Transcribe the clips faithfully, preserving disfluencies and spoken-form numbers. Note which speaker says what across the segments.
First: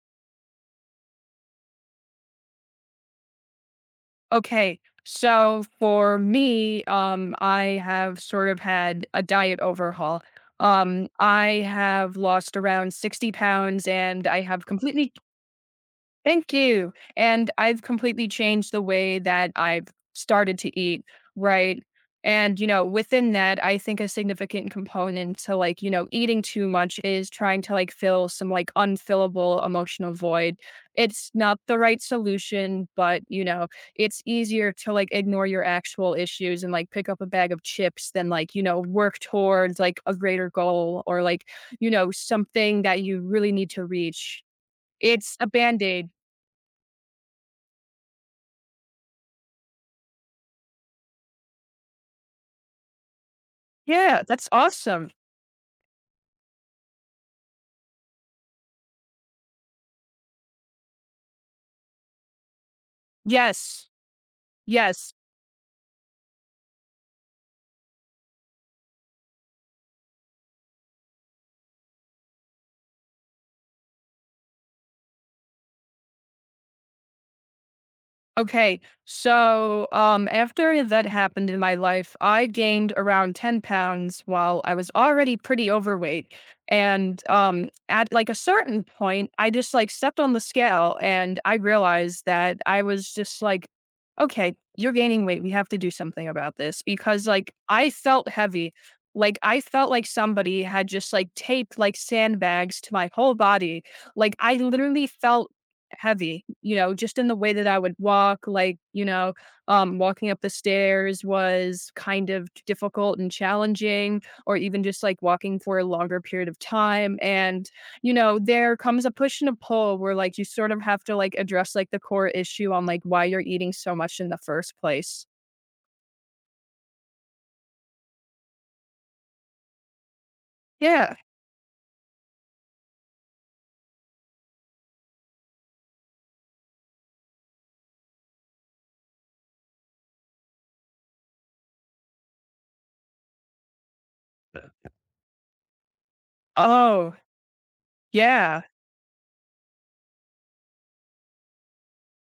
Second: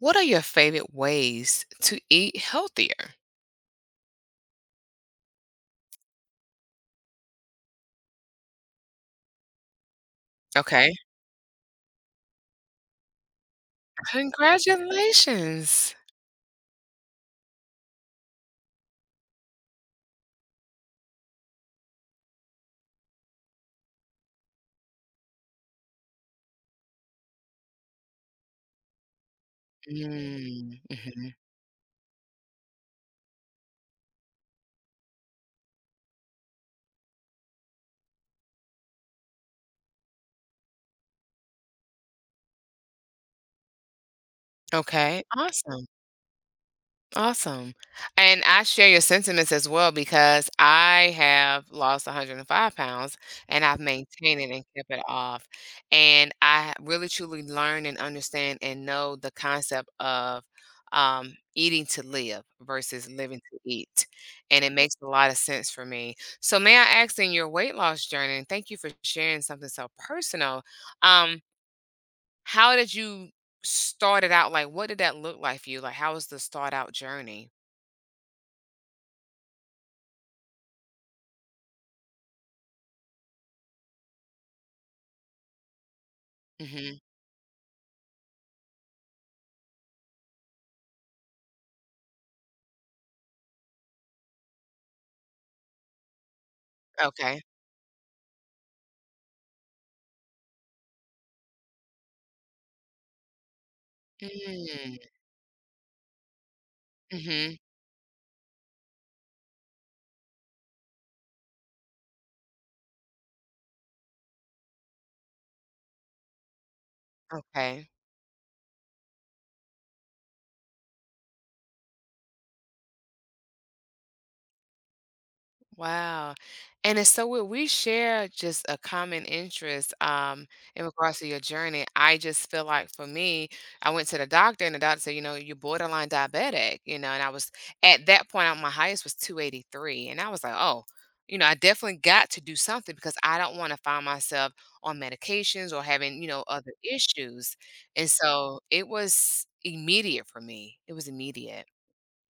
Speaker 1: What are your favorite ways to eat healthier?
Speaker 2: Okay. So for me, um, I have sort of had a diet overhaul.
Speaker 1: Okay.
Speaker 2: Um, I have lost around sixty pounds and I have completely—
Speaker 1: Congratulations.
Speaker 2: thank you. And I've completely changed the way that I've started to eat, right? And, you know, within that, I think a significant component to like, you know, eating too much is trying to like fill some like unfillable emotional void.
Speaker 1: Mm,
Speaker 2: It's
Speaker 1: mhm.
Speaker 2: not the right solution, but, you know, it's easier to like ignore your actual issues and like pick up a bag of chips than like, you know, work towards like a greater goal or like, you know, something that you really need to reach.
Speaker 1: Okay,
Speaker 2: It's a band
Speaker 1: awesome.
Speaker 2: aid.
Speaker 1: Awesome. And I share your sentiments as well because I have lost a hundred and five pounds, and I've
Speaker 2: Yeah,
Speaker 1: maintained it
Speaker 2: that's
Speaker 1: and kept it
Speaker 2: awesome.
Speaker 1: off. And I really truly learn and understand and know the concept of um, eating to live versus living to
Speaker 2: Yes.
Speaker 1: eat. And it makes a
Speaker 2: Yes.
Speaker 1: lot of sense for me. So, may I ask, in your weight loss journey, and thank you for sharing something so personal, um, how did you? Start it out. Like, what did that look like for you? Like, how was the start out journey?
Speaker 2: Okay, so um, after that happened in my life, I gained around ten pounds while I was already pretty overweight.
Speaker 1: Mhm.
Speaker 2: And um, at like a certain point, I just like stepped on the scale and I realized that I was just like, okay, you're gaining weight. We have to do something about this because
Speaker 1: Okay.
Speaker 2: like I felt heavy. Like I felt like somebody had just like taped like sandbags to my whole body. Like I
Speaker 1: Mm.
Speaker 2: literally felt heavy, you know, just in the way
Speaker 1: Mhm.
Speaker 2: that I would walk, like, you know, um, walking up the stairs was kind of difficult and challenging, or even just like walking for a longer period of time. And,
Speaker 1: Okay.
Speaker 2: you know, there comes a push and a pull where like you sort of have to like address like the core issue on like why you're eating so much in the first place.
Speaker 1: Wow. And it's so when we share just a common interest, um, in
Speaker 2: Yeah.
Speaker 1: regards to your journey, I just feel like, for me, I went to the doctor and the doctor said, you know, you're borderline diabetic, you know, and I was at that point, I- my highest was two eighty-three. And I was like, oh, you know, I definitely got to do something because I don't want to find myself on medications or having, you know, other
Speaker 2: Oh,
Speaker 1: issues. And so
Speaker 2: yeah.
Speaker 1: it was immediate for me. It was immediate.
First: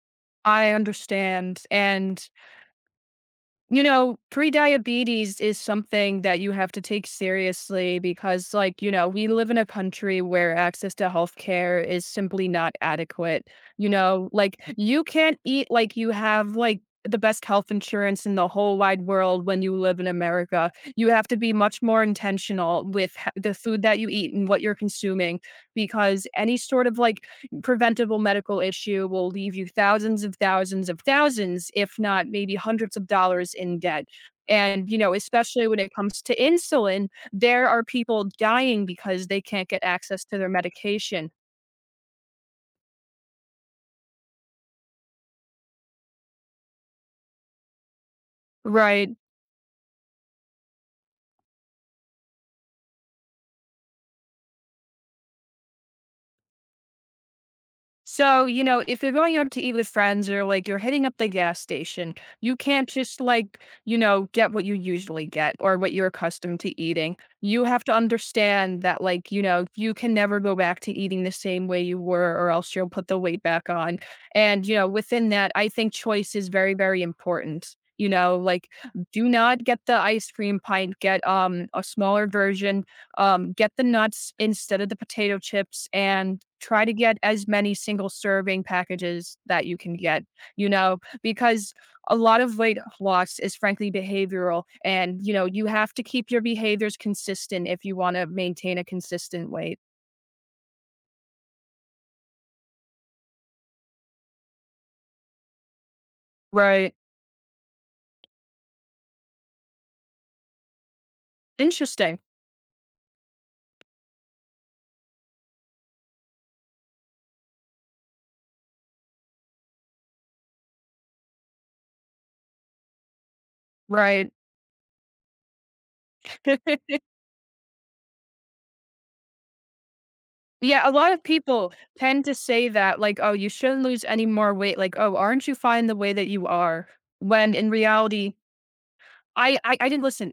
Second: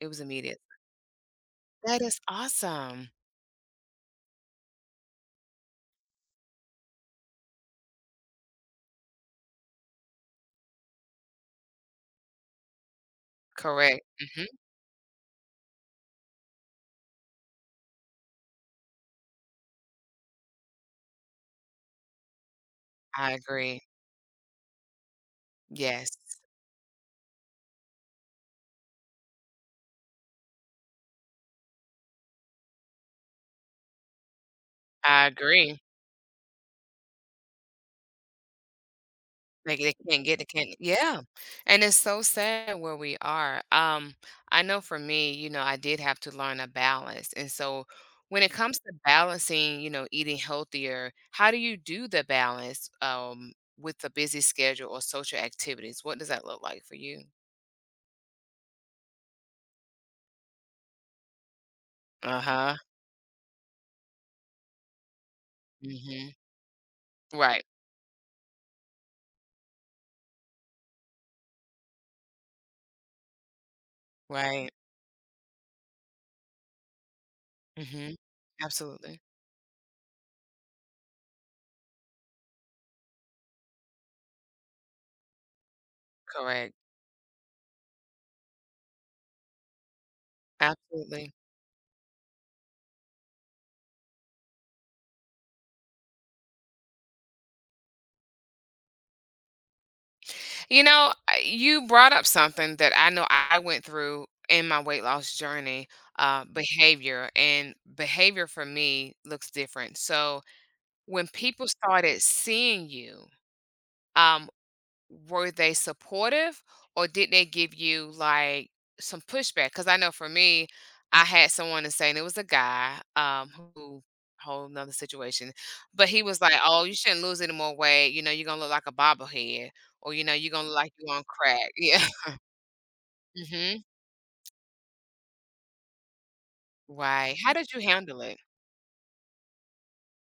Speaker 1: It was immediate.
Speaker 2: I understand.
Speaker 1: That
Speaker 2: And
Speaker 1: is awesome.
Speaker 2: you know, pre-diabetes is something that you have to take seriously because, like, you know, we live in a country where access to healthcare is simply not adequate. You
Speaker 1: Correct.
Speaker 2: know,
Speaker 1: Mhm.
Speaker 2: like, you can't eat like you have, like, the best health insurance in the whole wide world when you live in America. You have to be much more intentional with h
Speaker 1: I
Speaker 2: the
Speaker 1: agree.
Speaker 2: food that you eat and what you're consuming
Speaker 1: Yes,
Speaker 2: because any sort of, like, preventable medical issue will leave you thousands of thousands of thousands, if not maybe hundreds of dollars in debt. And, you know,
Speaker 1: I
Speaker 2: especially when
Speaker 1: agree.
Speaker 2: it comes to insulin, there are people dying because they can't
Speaker 1: Like,
Speaker 2: get
Speaker 1: they can't
Speaker 2: access to
Speaker 1: get they
Speaker 2: their
Speaker 1: can't. Yeah,
Speaker 2: medication.
Speaker 1: and it's so sad where we are. Um, I know for me, you know, I did have to learn a balance, and so when it comes to
Speaker 2: Right.
Speaker 1: balancing, you know, eating healthier, how do you do the balance, um, with a busy schedule or social activities? What does that look like for you?
Speaker 2: So, you know, if you're going out to eat with friends or like you're hitting up the gas station, you
Speaker 1: Uh-huh.
Speaker 2: can't just like, you know, get what you usually get or what you're
Speaker 1: Mhm.
Speaker 2: accustomed to eating.
Speaker 1: Right.
Speaker 2: You have to understand that, like, you know, you can never go back to eating the same way you were, or else you'll put the weight back on. And,
Speaker 1: Right.
Speaker 2: you know, within that, I think choice is very, very important. You
Speaker 1: Mhm.
Speaker 2: know, like
Speaker 1: Absolutely.
Speaker 2: do not get the ice cream pint, get um a smaller version, um, get the nuts instead of the potato chips and
Speaker 1: Correct.
Speaker 2: try to get as many single serving packages that you can get, you know,
Speaker 1: Absolutely.
Speaker 2: because a lot of weight loss is frankly behavioral. And, you know, you have to keep your behaviors consistent if you want to maintain a consistent weight.
Speaker 1: You know, I- you brought up something that I know I went through in my weight loss journey, uh,
Speaker 2: Right.
Speaker 1: behavior, and behavior for me looks different. So when people
Speaker 2: Interesting.
Speaker 1: started seeing you, um, were they supportive, or did they give you like some pushback? Because I know for me, I had someone to say, and it was a guy, um, who,
Speaker 2: Right.
Speaker 1: whole another situation, but he was like, "Oh, you shouldn't lose any more weight. You know, you're gonna look like a bobblehead, or you know, you're gonna look
Speaker 2: Yeah. A
Speaker 1: like
Speaker 2: lot
Speaker 1: you
Speaker 2: of
Speaker 1: on crack."
Speaker 2: people
Speaker 1: Yeah.
Speaker 2: tend to say that, like, oh, you shouldn't
Speaker 1: Hmm.
Speaker 2: lose any more weight. Like, oh, aren't you fine the way that you are?
Speaker 1: Right.
Speaker 2: When
Speaker 1: How
Speaker 2: in
Speaker 1: did you handle
Speaker 2: reality,
Speaker 1: it?
Speaker 2: I I I didn't listen.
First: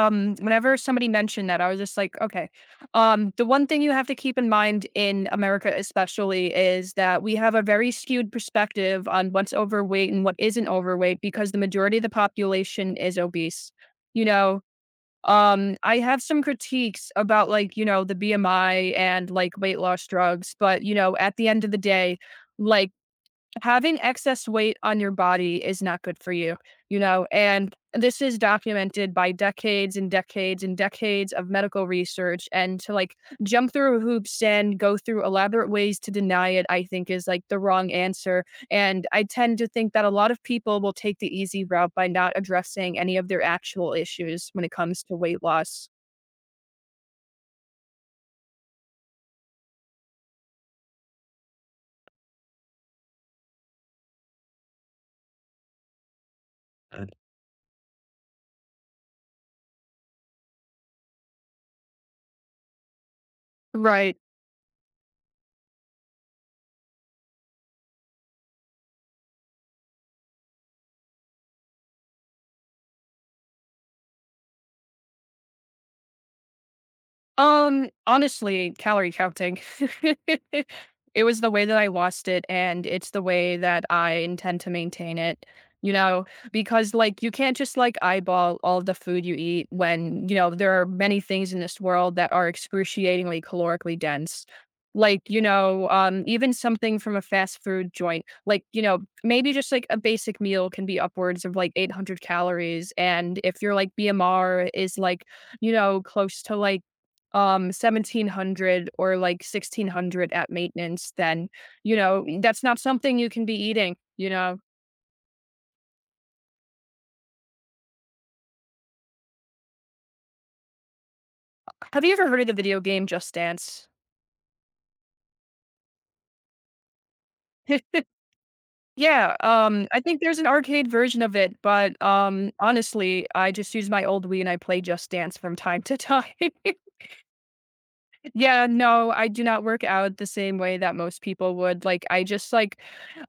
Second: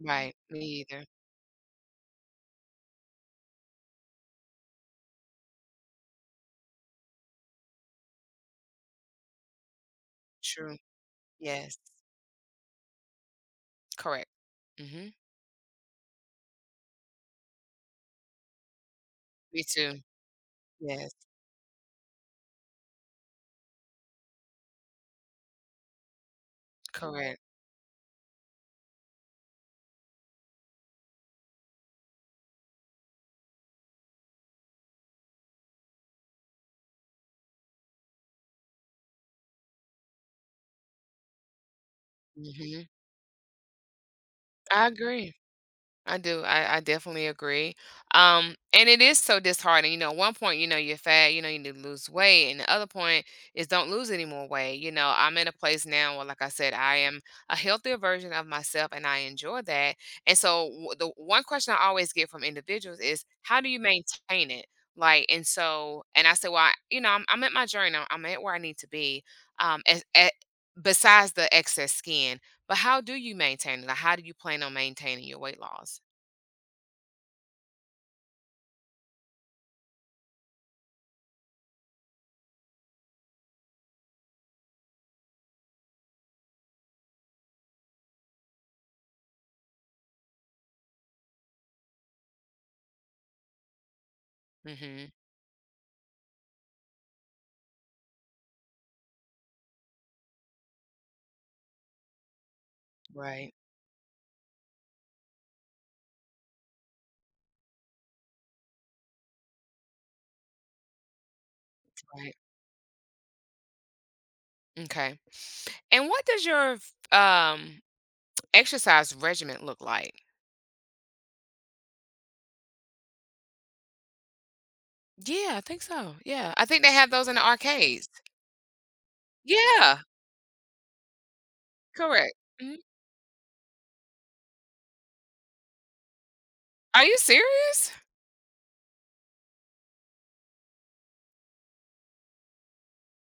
Speaker 1: Right.
Speaker 2: Whenever
Speaker 1: Me either.
Speaker 2: somebody mentioned that, I was just like, "Okay." Um, the one thing you have to keep in mind in America especially is that we have a very skewed perspective on what's overweight and what isn't
Speaker 1: True.
Speaker 2: overweight because the
Speaker 1: Yes.
Speaker 2: majority of the population is obese, you
Speaker 1: Correct.
Speaker 2: know?
Speaker 1: Hmm.
Speaker 2: Um, I have some critiques about, like, you know, the B M I and, like,
Speaker 1: Me
Speaker 2: weight
Speaker 1: too.
Speaker 2: loss drugs, but, you
Speaker 1: Yes.
Speaker 2: know, at the end of the day, like, having excess weight on your body is not good for you, you know,
Speaker 1: Correct.
Speaker 2: and this is documented by decades and decades and decades of medical research. And to like jump through hoops and go through elaborate ways to deny it, I think is like the wrong answer. And I tend to think that a lot of people will take the easy route by not
Speaker 1: Hmm.
Speaker 2: addressing any of their actual issues when it
Speaker 1: I
Speaker 2: comes to
Speaker 1: agree.
Speaker 2: weight loss.
Speaker 1: I do. I, I definitely agree. Um, and it is so disheartening. You know, one point, you know, you're fat, you know, you need to lose weight. And the other point is, don't lose any more weight. You know, I'm in a place now where, like I said, I am a healthier version of myself and I enjoy that. And so w- the one question I always get from individuals is, how do you
Speaker 2: Right.
Speaker 1: maintain it? Like, and so, and I say, well, I, you know, I'm, I'm at my journey. I'm, I'm at where I need to be. Um, as, a Besides the excess skin. But how do you maintain it? Like, how do you plan on maintaining your weight loss?
Speaker 2: Um, honestly, calorie counting. It was the way that I lost it, and it's the way that I intend to maintain it, you know, because, like, you can't just, like, eyeball all the food you eat when, you know, there are many things in this world that are excruciatingly calorically dense.
Speaker 1: Mhm.
Speaker 2: Like, you know, um, even something from a fast food joint, like, you know, maybe just like a basic meal can be upwards of like eight hundred calories. And
Speaker 1: Right,
Speaker 2: if your like B M R is like, you know, close to like um seventeen hundred or like sixteen hundred at maintenance, then you know
Speaker 1: right.
Speaker 2: that's not something you can be eating, you know.
Speaker 1: Okay. And what does your f um, exercise regimen look like?
Speaker 2: Have you ever heard of the video game Just Dance?
Speaker 1: Yeah, I think so. Yeah, I think they have those in the arcades.
Speaker 2: Yeah, um I
Speaker 1: Yeah,
Speaker 2: think there's an arcade version of it, but
Speaker 1: correct.
Speaker 2: um
Speaker 1: Mhm.
Speaker 2: honestly I just use my old Wii and I play Just Dance from time to time.
Speaker 1: Are you serious?
Speaker 2: Yeah, no, I do not work out the same way that most people would. Like I just like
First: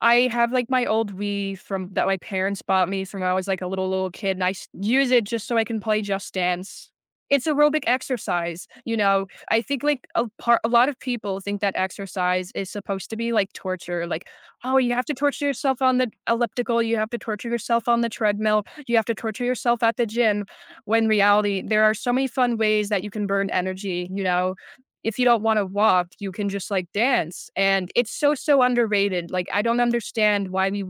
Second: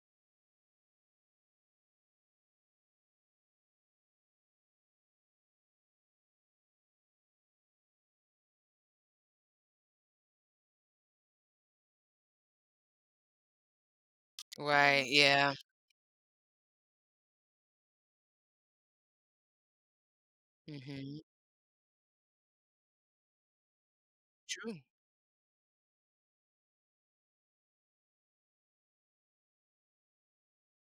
Speaker 2: I have like my old Wii from that my parents bought me from when I was like a little little kid and I s- use it just so I can play Just Dance. It's aerobic exercise, you know. I think like a part a lot of people think that exercise is supposed to be like torture, like oh, you have
Speaker 1: Right,
Speaker 2: to torture
Speaker 1: yeah.
Speaker 2: yourself on the elliptical, you have to torture yourself on the treadmill, you have to torture yourself at the gym. When
Speaker 1: Mhm.
Speaker 2: reality, there are so many fun ways that you can burn energy, you know,
Speaker 1: True.
Speaker 2: if you don't want to walk, you can just like dance. And it's so, so underrated. Like, I don't understand why we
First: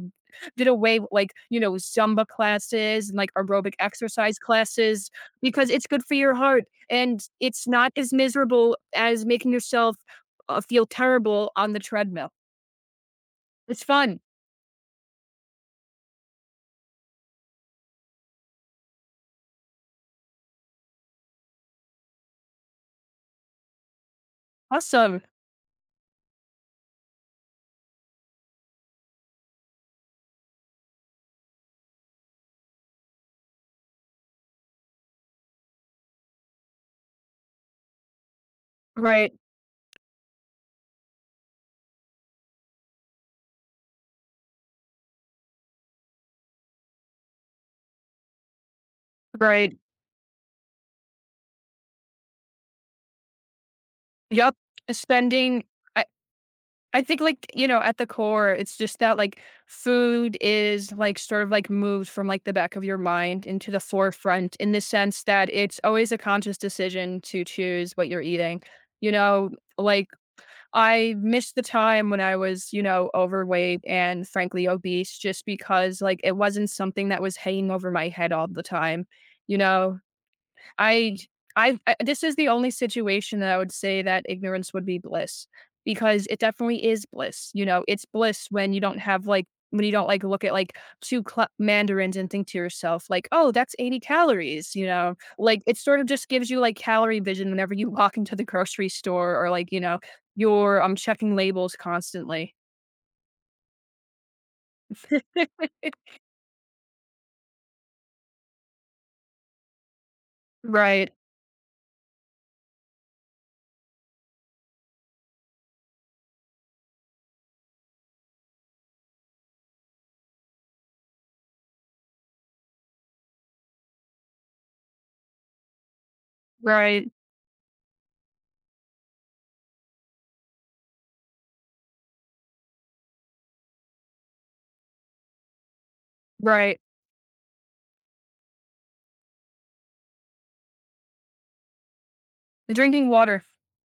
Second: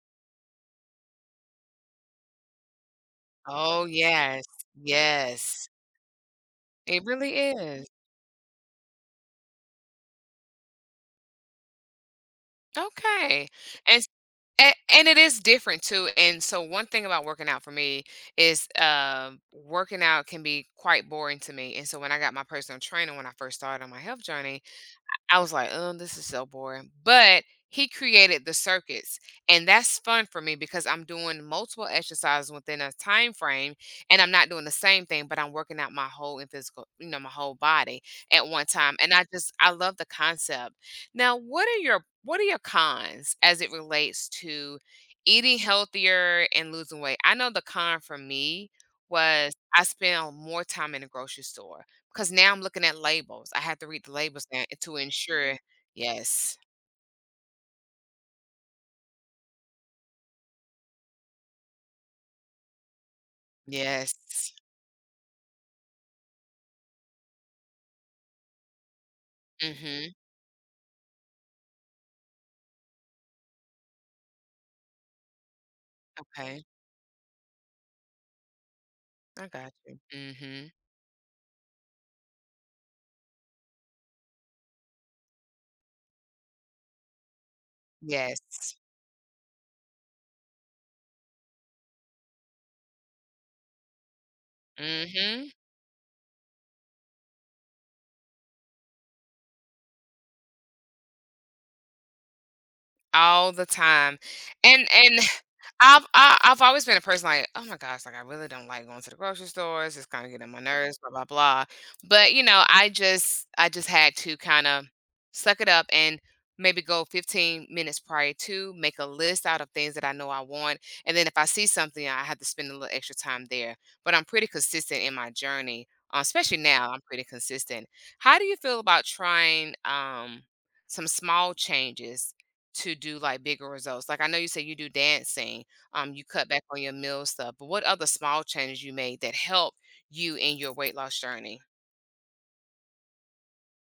Speaker 2: did away with like, you know, Zumba classes and like aerobic
Speaker 1: Oh,
Speaker 2: exercise
Speaker 1: yes.
Speaker 2: classes because
Speaker 1: Yes.
Speaker 2: it's good for your heart
Speaker 1: It
Speaker 2: and
Speaker 1: really
Speaker 2: it's
Speaker 1: is.
Speaker 2: not as miserable as making yourself uh, feel terrible on the treadmill.
Speaker 1: Okay.
Speaker 2: It's
Speaker 1: And
Speaker 2: fun.
Speaker 1: A and it is different too, and so one thing about working out for me is, um, working out can be quite boring to me, and so when I got my personal trainer when I first started on my health journey,
Speaker 2: Awesome.
Speaker 1: I was like, "Oh, this is so boring." But he created the circuits, and that's fun for me because I'm doing multiple exercises within a time frame, and I'm not doing the same thing, but I'm working out my whole and physical, you know, my whole body at one time. And I
Speaker 2: Right.
Speaker 1: just I love the concept. Now, what are your what are your cons as it relates to eating healthier and losing weight? I know the con for me was
Speaker 2: Right.
Speaker 1: I spend more time in the grocery store. 'Cause now I'm looking at labels. I have to read the labels
Speaker 2: Yup.
Speaker 1: now to ensure.
Speaker 2: Spending—
Speaker 1: Yes.
Speaker 2: I think like, you know, at the core, it's just that like food is like sort of like moved from like the back of your mind into the
Speaker 1: Yes.
Speaker 2: forefront in the sense that it's always a conscious decision to choose what you're eating. You know, like
Speaker 1: Mhm.
Speaker 2: I missed the time when I was, you know, overweight and frankly obese just because like it
Speaker 1: Okay.
Speaker 2: wasn't something that was hanging over my head all the time.
Speaker 1: I
Speaker 2: You
Speaker 1: got you.
Speaker 2: know,
Speaker 1: Mhm.
Speaker 2: I I I this is the only situation that I would say that ignorance would be bliss, because it definitely is bliss, you know? It's bliss when
Speaker 1: Yes.
Speaker 2: you don't have, like when you don't, like, look at, like, two cla mandarins and think to yourself, like, "Oh, that's eighty calories," you know?
Speaker 1: Mhm.
Speaker 2: Like, it sort of just gives you, like, calorie vision whenever you walk into the grocery store or, like, you know, you're, um, checking labels constantly.
Speaker 1: All the time. And and I've I, I've always been a person like, oh my gosh, like I really don't like going to the grocery stores. It's kind of getting on my nerves, blah
Speaker 2: Right,
Speaker 1: blah blah. But you know, I just I just had to kind of suck it up and maybe go fifteen minutes prior to make a list out of things that I know I want, and then if I see something, I have to spend a little extra time there. But I'm pretty consistent in my journey, uh, especially now. I'm
Speaker 2: right,
Speaker 1: pretty consistent. How do you feel about trying, um, some small changes to do like bigger results? Like, I know you say you do dancing, um, you cut back
Speaker 2: right.
Speaker 1: on your meal stuff. But what other small changes you made that help you in your weight loss journey?
Speaker 2: Drinking water.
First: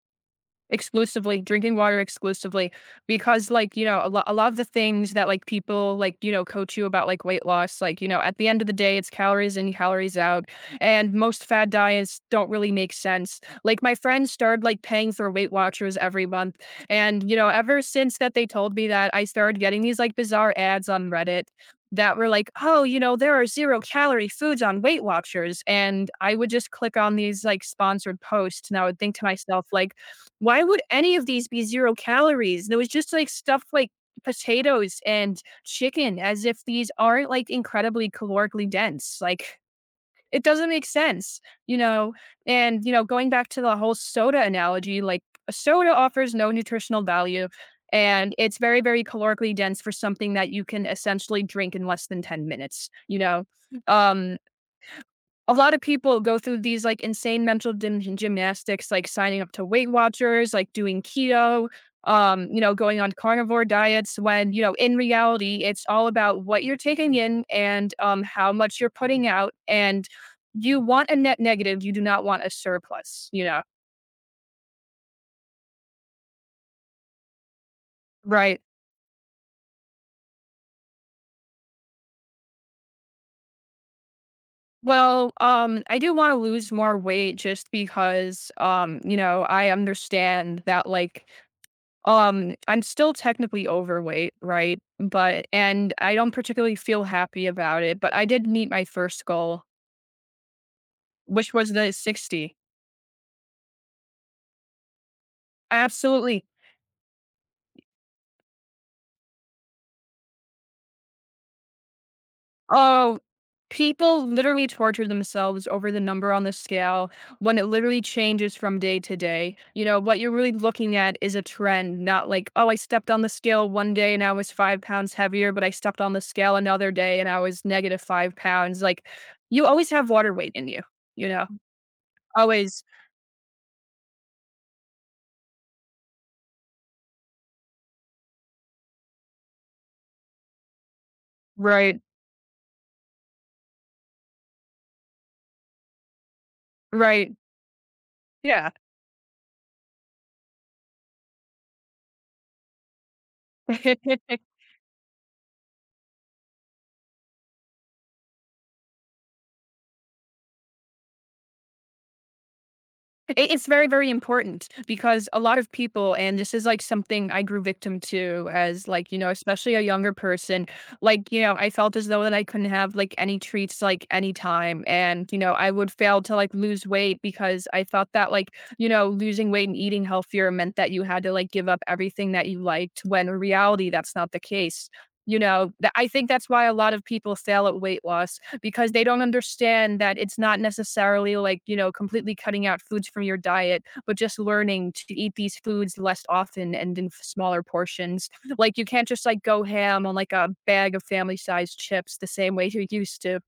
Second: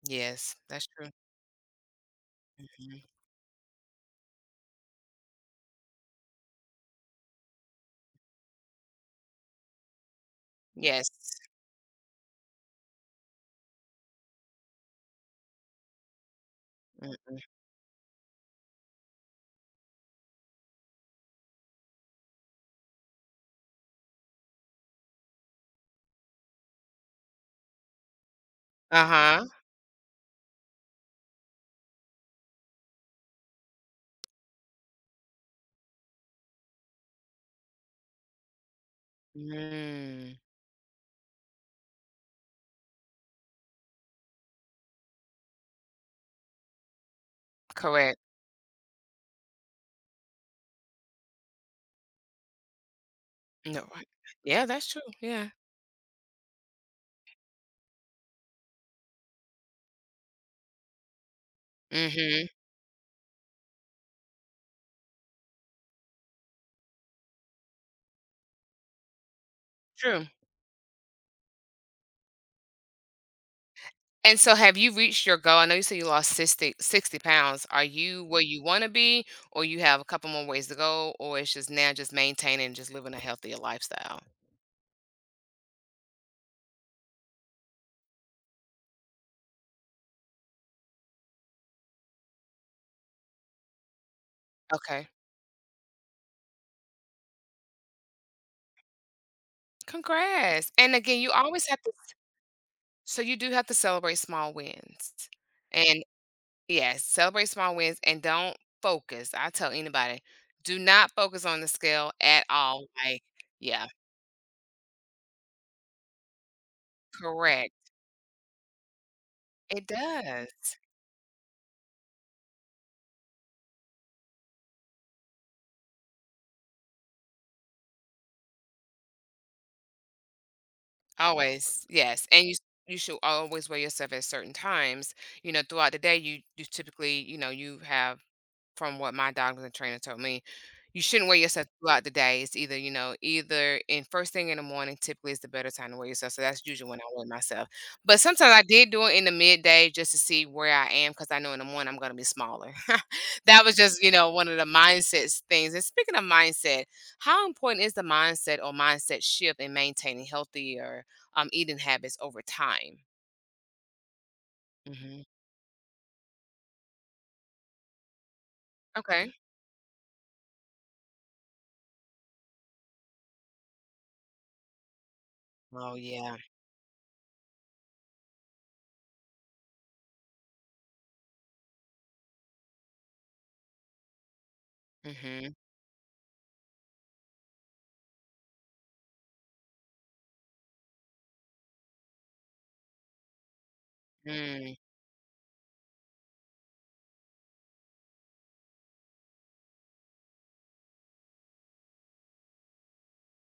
Speaker 1: Yes, that's true.
Speaker 2: Exclusively drinking water exclusively
Speaker 1: Mhm.
Speaker 2: because, like, you know, a lot a lot of the things that, like, people, like, you know, coach you about, like, weight loss, like, you know, at the end of the day, it's calories in, calories out,
Speaker 1: Yes.
Speaker 2: and most fad diets don't really make sense. Like, my friend started, like, paying for Weight Watchers every month, and, you know, ever since that they told me that, I started getting these, like, bizarre ads on Reddit that were like, "Oh, you know, there are zero-calorie foods on Weight Watchers," and I would just click on these, like, sponsored posts, and I would think to
Speaker 1: Uh-huh.
Speaker 2: myself, like, why would any of these be zero calories? There was just, like, stuff like potatoes and chicken as if these aren't, like, incredibly calorically dense, like,
Speaker 1: Mm.
Speaker 2: it doesn't make sense, you know? And, you know, going back to the whole soda analogy, like, a soda offers no nutritional value,
Speaker 1: Correct.
Speaker 2: and it's very, very calorically dense for something that you can essentially drink in less than ten minutes, you know?
Speaker 1: No. Right.
Speaker 2: Um
Speaker 1: Yeah, that's true. Yeah.
Speaker 2: a lot of people go through these like insane mental gym- gymnastics, like signing up to Weight Watchers, like doing keto,
Speaker 1: Mm-hmm.
Speaker 2: um, you know, going on carnivore diets when, you know, in reality, it's all about what you're taking in and um, how much you're putting out. And
Speaker 1: True.
Speaker 2: you want a net negative, you do not want a surplus, you know,
Speaker 1: And so have you reached your goal? I know you said you lost sixty sixty pounds. Are you where
Speaker 2: right?
Speaker 1: you want to be, or you have a couple more ways to go, or it's just now just maintaining, just living a healthier lifestyle?
Speaker 2: Well, um, I do want to lose more weight just because, um, you know, I understand that like Um, I'm still technically overweight, right?
Speaker 1: Okay.
Speaker 2: But and I don't particularly feel happy about it, but I did meet my first goal,
Speaker 1: Congrats. And again, you
Speaker 2: which
Speaker 1: always
Speaker 2: was
Speaker 1: have
Speaker 2: the
Speaker 1: to.
Speaker 2: sixty.
Speaker 1: So you do have to celebrate small wins. And
Speaker 2: Absolutely.
Speaker 1: yes, celebrate small wins and don't focus. I tell anybody, do not focus on the scale at all.
Speaker 2: Oh,
Speaker 1: Like, yeah,
Speaker 2: people literally torture themselves over the number on the scale when it
Speaker 1: correct.
Speaker 2: literally changes from day to day. You
Speaker 1: It
Speaker 2: know, what you're
Speaker 1: does.
Speaker 2: really looking at is a trend, not like, oh, I stepped on the scale one day and I was five pounds heavier, but I stepped on the scale another day and I was negative five pounds. Like you always have water weight in you, you know?
Speaker 1: Always. Yes. And you
Speaker 2: Always.
Speaker 1: you should always weigh yourself at certain times. You know, throughout the day, you you typically, you know, you have. From what my dog and trainer told me, you shouldn't weigh yourself
Speaker 2: Right.
Speaker 1: throughout the day. It's either, you know, either in, first thing in the morning, typically, is the better time to weigh yourself. So that's usually when I weigh
Speaker 2: Right.
Speaker 1: myself. But sometimes I
Speaker 2: Yeah.
Speaker 1: did do it in the midday just to see where I am because I know in the morning I'm going to be smaller. That was just, you know, one of the mindsets things. And speaking of mindset, how important is the mindset, or mindset shift, in maintaining healthier, um, eating habits over time?
Speaker 2: It it's very, very important
Speaker 1: Hmm.
Speaker 2: because a lot of people, and this is, like, something I grew victim to as, like, you know,
Speaker 1: Okay.
Speaker 2: especially a younger person, like, you know, I felt as though that I couldn't have, like, any treats, like, any time, and, you know, I would
Speaker 1: Oh
Speaker 2: fail to,
Speaker 1: yeah.
Speaker 2: like, lose weight because I thought that, like, you know, losing weight and eating healthier meant that you had to, like, give up everything that you liked, when in reality, that's not the case. You
Speaker 1: Hmm.
Speaker 2: know, that I think that's why a lot of people fail at weight loss because they don't understand that it's not necessarily like, you know, completely cutting out foods from your diet, but just
Speaker 1: Mm.
Speaker 2: learning to eat these foods less often and in f- smaller portions. Like you can't just like go ham on like a bag of family sized chips the same way you used to.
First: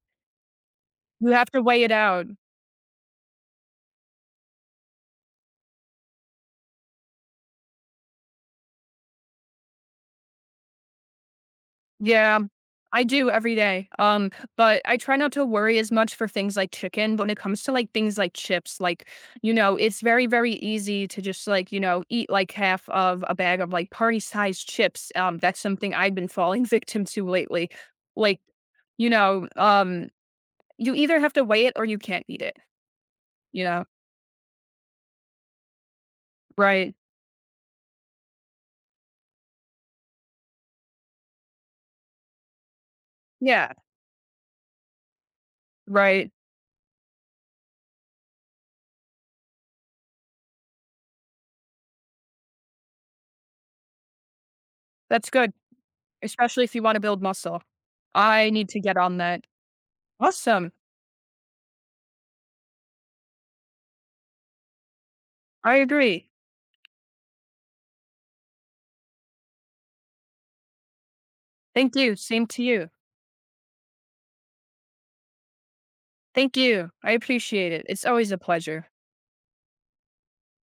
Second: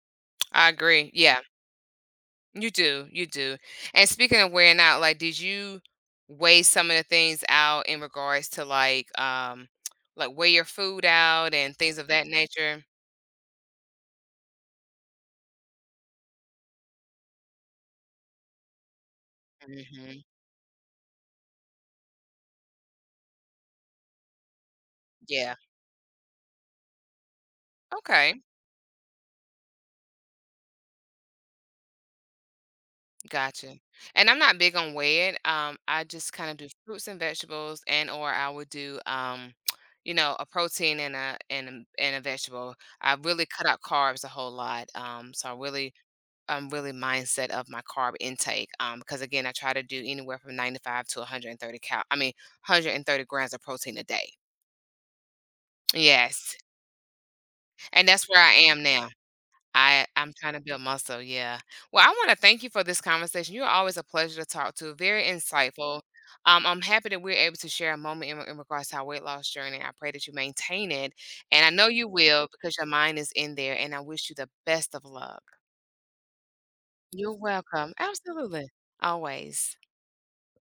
Speaker 1: I agree.
Speaker 2: You
Speaker 1: Yeah.
Speaker 2: have to weigh it out.
Speaker 1: You do, you do. And speaking of wearing out, like, did you weigh some of the things out in regards to, like, um, like weigh your food out and things of that
Speaker 2: Yeah,
Speaker 1: nature?
Speaker 2: I do every day, um, but I try not to worry as much for things like chicken, but when it comes to, like, things like chips, like, you know, it's
Speaker 1: Hmm.
Speaker 2: very, very easy to just, like, you know, eat, like, half of a bag of, like, party-sized chips, um,
Speaker 1: Yeah.
Speaker 2: that's something I've been falling victim to lately, like,
Speaker 1: Okay.
Speaker 2: you know, um, you either have to weigh it or you can't eat it, you
Speaker 1: Gotcha.
Speaker 2: know?
Speaker 1: And I'm not big on weighing. Um, I just kind of do
Speaker 2: Right.
Speaker 1: fruits and vegetables, and or I would do, um, you know, a protein and a and a, and a vegetable. I really cut
Speaker 2: Yeah,
Speaker 1: out carbs a whole lot. Um, so I really
Speaker 2: right.
Speaker 1: um, really mindset of my carb intake. Um, because again, I try to do anywhere from ninety-five to one hundred thirty cal. I mean, one hundred thirty grams of protein a day.
Speaker 2: That's good,
Speaker 1: Yes,
Speaker 2: especially if you wanna build muscle.
Speaker 1: and that's where
Speaker 2: I
Speaker 1: I
Speaker 2: need to
Speaker 1: am
Speaker 2: get
Speaker 1: now.
Speaker 2: on that.
Speaker 1: I I'm trying to
Speaker 2: Awesome,
Speaker 1: build muscle. Yeah. Well, I want to thank you for this conversation. You're always a pleasure to talk to. Very
Speaker 2: I
Speaker 1: insightful.
Speaker 2: agree.
Speaker 1: Um, I'm happy that we're able to share a moment in, in regards to our weight loss journey. I pray that you maintain it, and I know
Speaker 2: Thank
Speaker 1: you
Speaker 2: you, same
Speaker 1: will
Speaker 2: to
Speaker 1: because your
Speaker 2: you.
Speaker 1: mind is in there. And I wish you the best of luck.
Speaker 2: Thank you. I
Speaker 1: You're
Speaker 2: appreciate it.
Speaker 1: welcome.
Speaker 2: It's always a
Speaker 1: Absolutely.
Speaker 2: pleasure.
Speaker 1: Always.